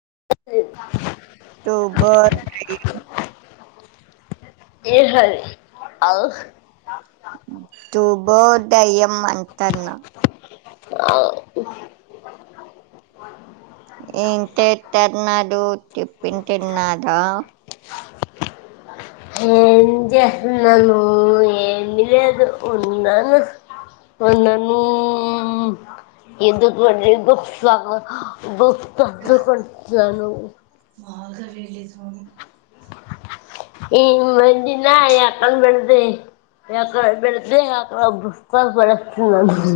[unintelligible] శుభోదయం ఏ హల్ అవ్ శుబోదయం అంటన్నా ఆ ఏం చేత్తన్నారు. టిఫిన్ తిన్నారా ఏం చేస్తున్నాను. ఏమి లేదు ఉన్నాను. ఉన్నాను. ఎందుకు అంటే ఇప్పుడు సగం బుక్ చదువు కుంటున్నాను. బాగ లేదులే స్వామి. ఈ వదిన ఎక్కడ పెడితే ఎక్కడ పెడితే అక్కడ బుక్స్ పడ్ పడేస్తుంది.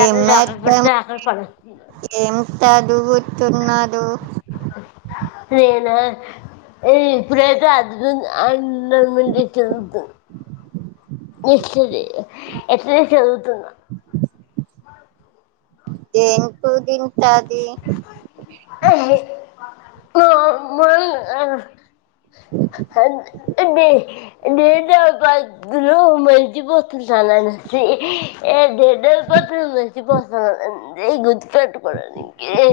ఏం మేద్దాం అక్కడ లే. పడేస్తున్నా ఏం చదువు తున్నారు. నేనా ఏయ్ ఇప్పుడేతే అర్జున్ ది అన్నముంది తినుపో నెస్ట్ది ఎక్కడ చదువుతున్నావ్. దేంతో తింటాది. నువ్ మల్ ఐన ఓహ అంద్ ది దీంతో బదులు మర్చిపోతుంటానండి. ఏ డడ పత్ర ఉ పోస అ గుదిపట్టుకో ఇదే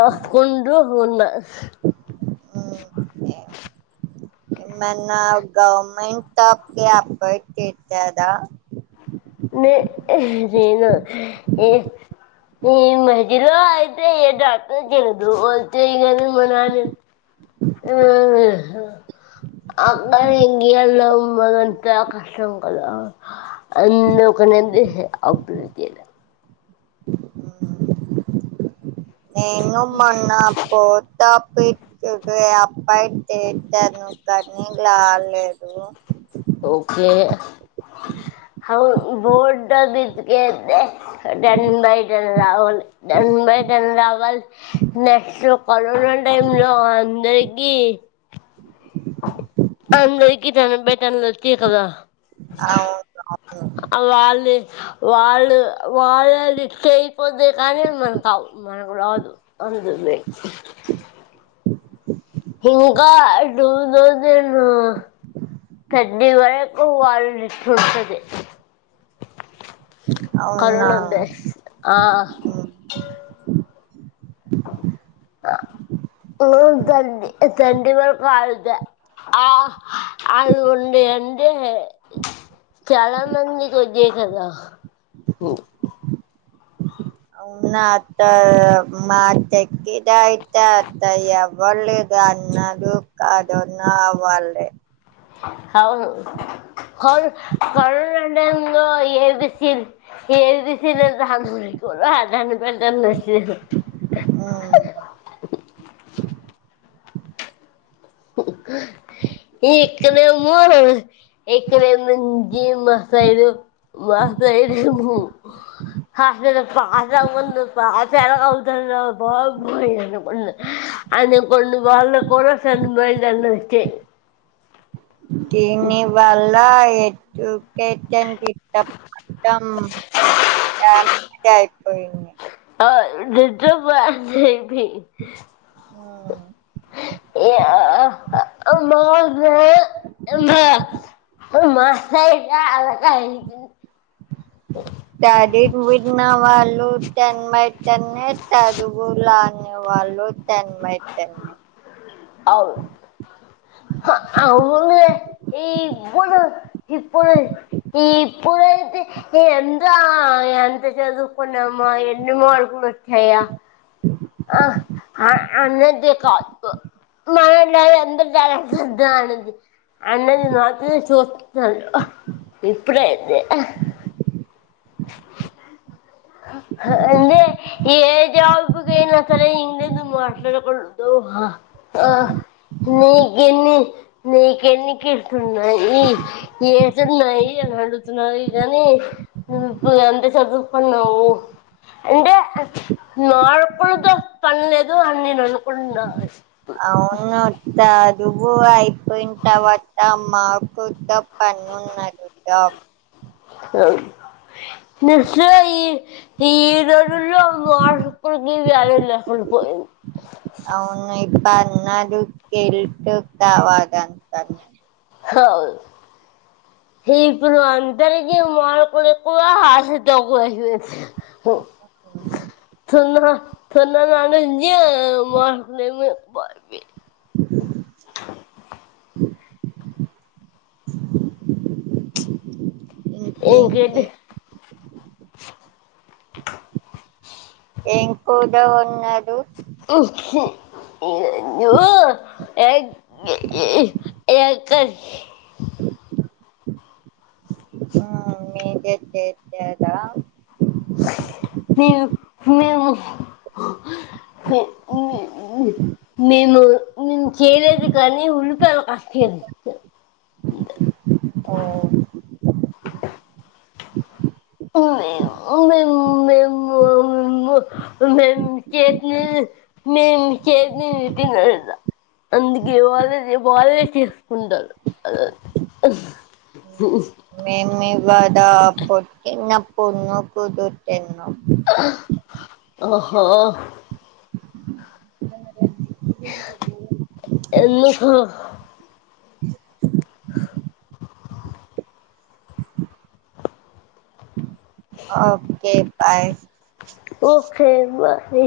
అ కుండ్రుహ్ ఉన్న ఓకే. ఏమన్నా గవర్నమెంట్ జాబ్కి అప్లై చెత్తాదా నే చేయ్ను ఏ ఈ మద్యలో అయితే ఏది అప్లై చేయలేదు వద్దే ఇగ మా నాన ఉ హ్ హా [unintelligible] అందుక నంది అృధ నేను మోన్నా పోత అప్పై పోయి చేచాను కానీ లాలేదు ఓకే [inaudible] అవున్ బోర్డ్ బిత్కెల్తే done by den Rahul done by ten రావాలి నెక్స్ట్ కరోనా టైమ్ లో అందరికి అందరికి టెన్ బై టెన్ ఓచ్చాయి కదా అవునవును వాళ్ళు వాళ్ళు వాళ్ళ ఇష్ట అయిపోద్తే కానీ మనం కాదు మనకు రాదు అందుంది [inaudible] ఇంకా టూ తౌసండు థర్టీ వరకు వాళ్ళింట్లుంటది అవును అవునా కరోనా బ్యాస్ ఆ ఉ తండ్ తండి వరకు ఆగుతూ ఆ అది ఉంది అంటే చాలా మంది కొచ్చాయి కదా అవునా అత్త మా చక్కితతా అంతా ఎవరు లే గన్నదో కాదో నావల్లే అవును కరుణ టైం లో ఎ బి సి ఎబిసి లు రాంగ్ నీకు రా వెంటనే నచ్చేసా ఇక్కడేమో ఇక్కడేమో జీ మాసైడు మాసైడేమో [inaudible] హ పాసవ్వముందు పాస్ ఏలా అవుతరా బాబోయ్ అనుకున్న అనికొన్న వాళ్ళ కూడా టెన్ బై టెన్ లు వచ్చాయ్ కీని బల్ లా ఏటు కెటం కిట్టం పాఠం రాం అంటే అయిపోయింది పిహ్ ఆ యా అమ్మ లే అమ్మ మాసైడ్ గా ఆళ్ తది విన్న వాళ్ళ టెన్ బై టెన్ ఏ చదువు రాని వాళ్ళు టెన్ బై టెన్ ఏ అవును అవునే ఈ ఇప్పుడు ఇప్పుడు ఈ ఇప్పుడైతే ఎందా ఎంత చదువుకున్నామా ఎన్ని మార్కులు వచ్చాయా ఆ అన్నదే కాపు మనలో ఎంత టాలెంట్ ఉన్నదో అన్నది అన్నది మాత్రం చూస్తున్నారు ఆహ్ ఇప్పుడైతే అందుకే ఏజాబ్ కైనా సరే ఇంగ్లీషు మాట్లాడకూడదు ఆ నీకెన్ని నీకెన్ని కిట్స్ ఉన్నాయి ఏజ్ ఉన్నాయి అడుగుతున్నారు గానీ నువ్వు ఇప్పుడు ఎంత చదువుకున్నావు అంటే మార్కుల తో పనిలేదు అని నేను అనుకుంటున్నా అవును తదువు అయిపోయిన తర్వాత మా కొత్త పనున్నది జాబ్ అ [unintelligible] ఈ రోజుల్లో మార్కులకి వాల్యు లేకుండా పోయింది అవును [unintelligible] కావాలంటంది హవ్ [inaudible] ఇప్పుడు అందరికి మార్కులు ఎక్కువ ఆశ తక్కువై పోయి మ్ తొందర తొందర లానే ఉంది ఏం మార్కులేమో బారిపొయింది ఇంకేంటి ఏం కూర వన్నడు హు ఉమ్మ్ నేను ఎగ్ జేసి ఎగ్ కర్రి ఆ మీదే చేశారా నేను మేము నేను నేన్ చేయలేదు కానీ ఉల్లిపాయలు కట్ చేశా ఓ మేము మేము [inaudible] మేము చేసినది మేము చేసినది తినరట అందుకే వాళ్లది వాళ్లే చేసుకుంటారు మేము ఇక్కడ పుట్టినప్పుడు నుకుతు తిన్నాం ఓహో ఎందుకు ఓకే బాయ్ ఓకే బాయ్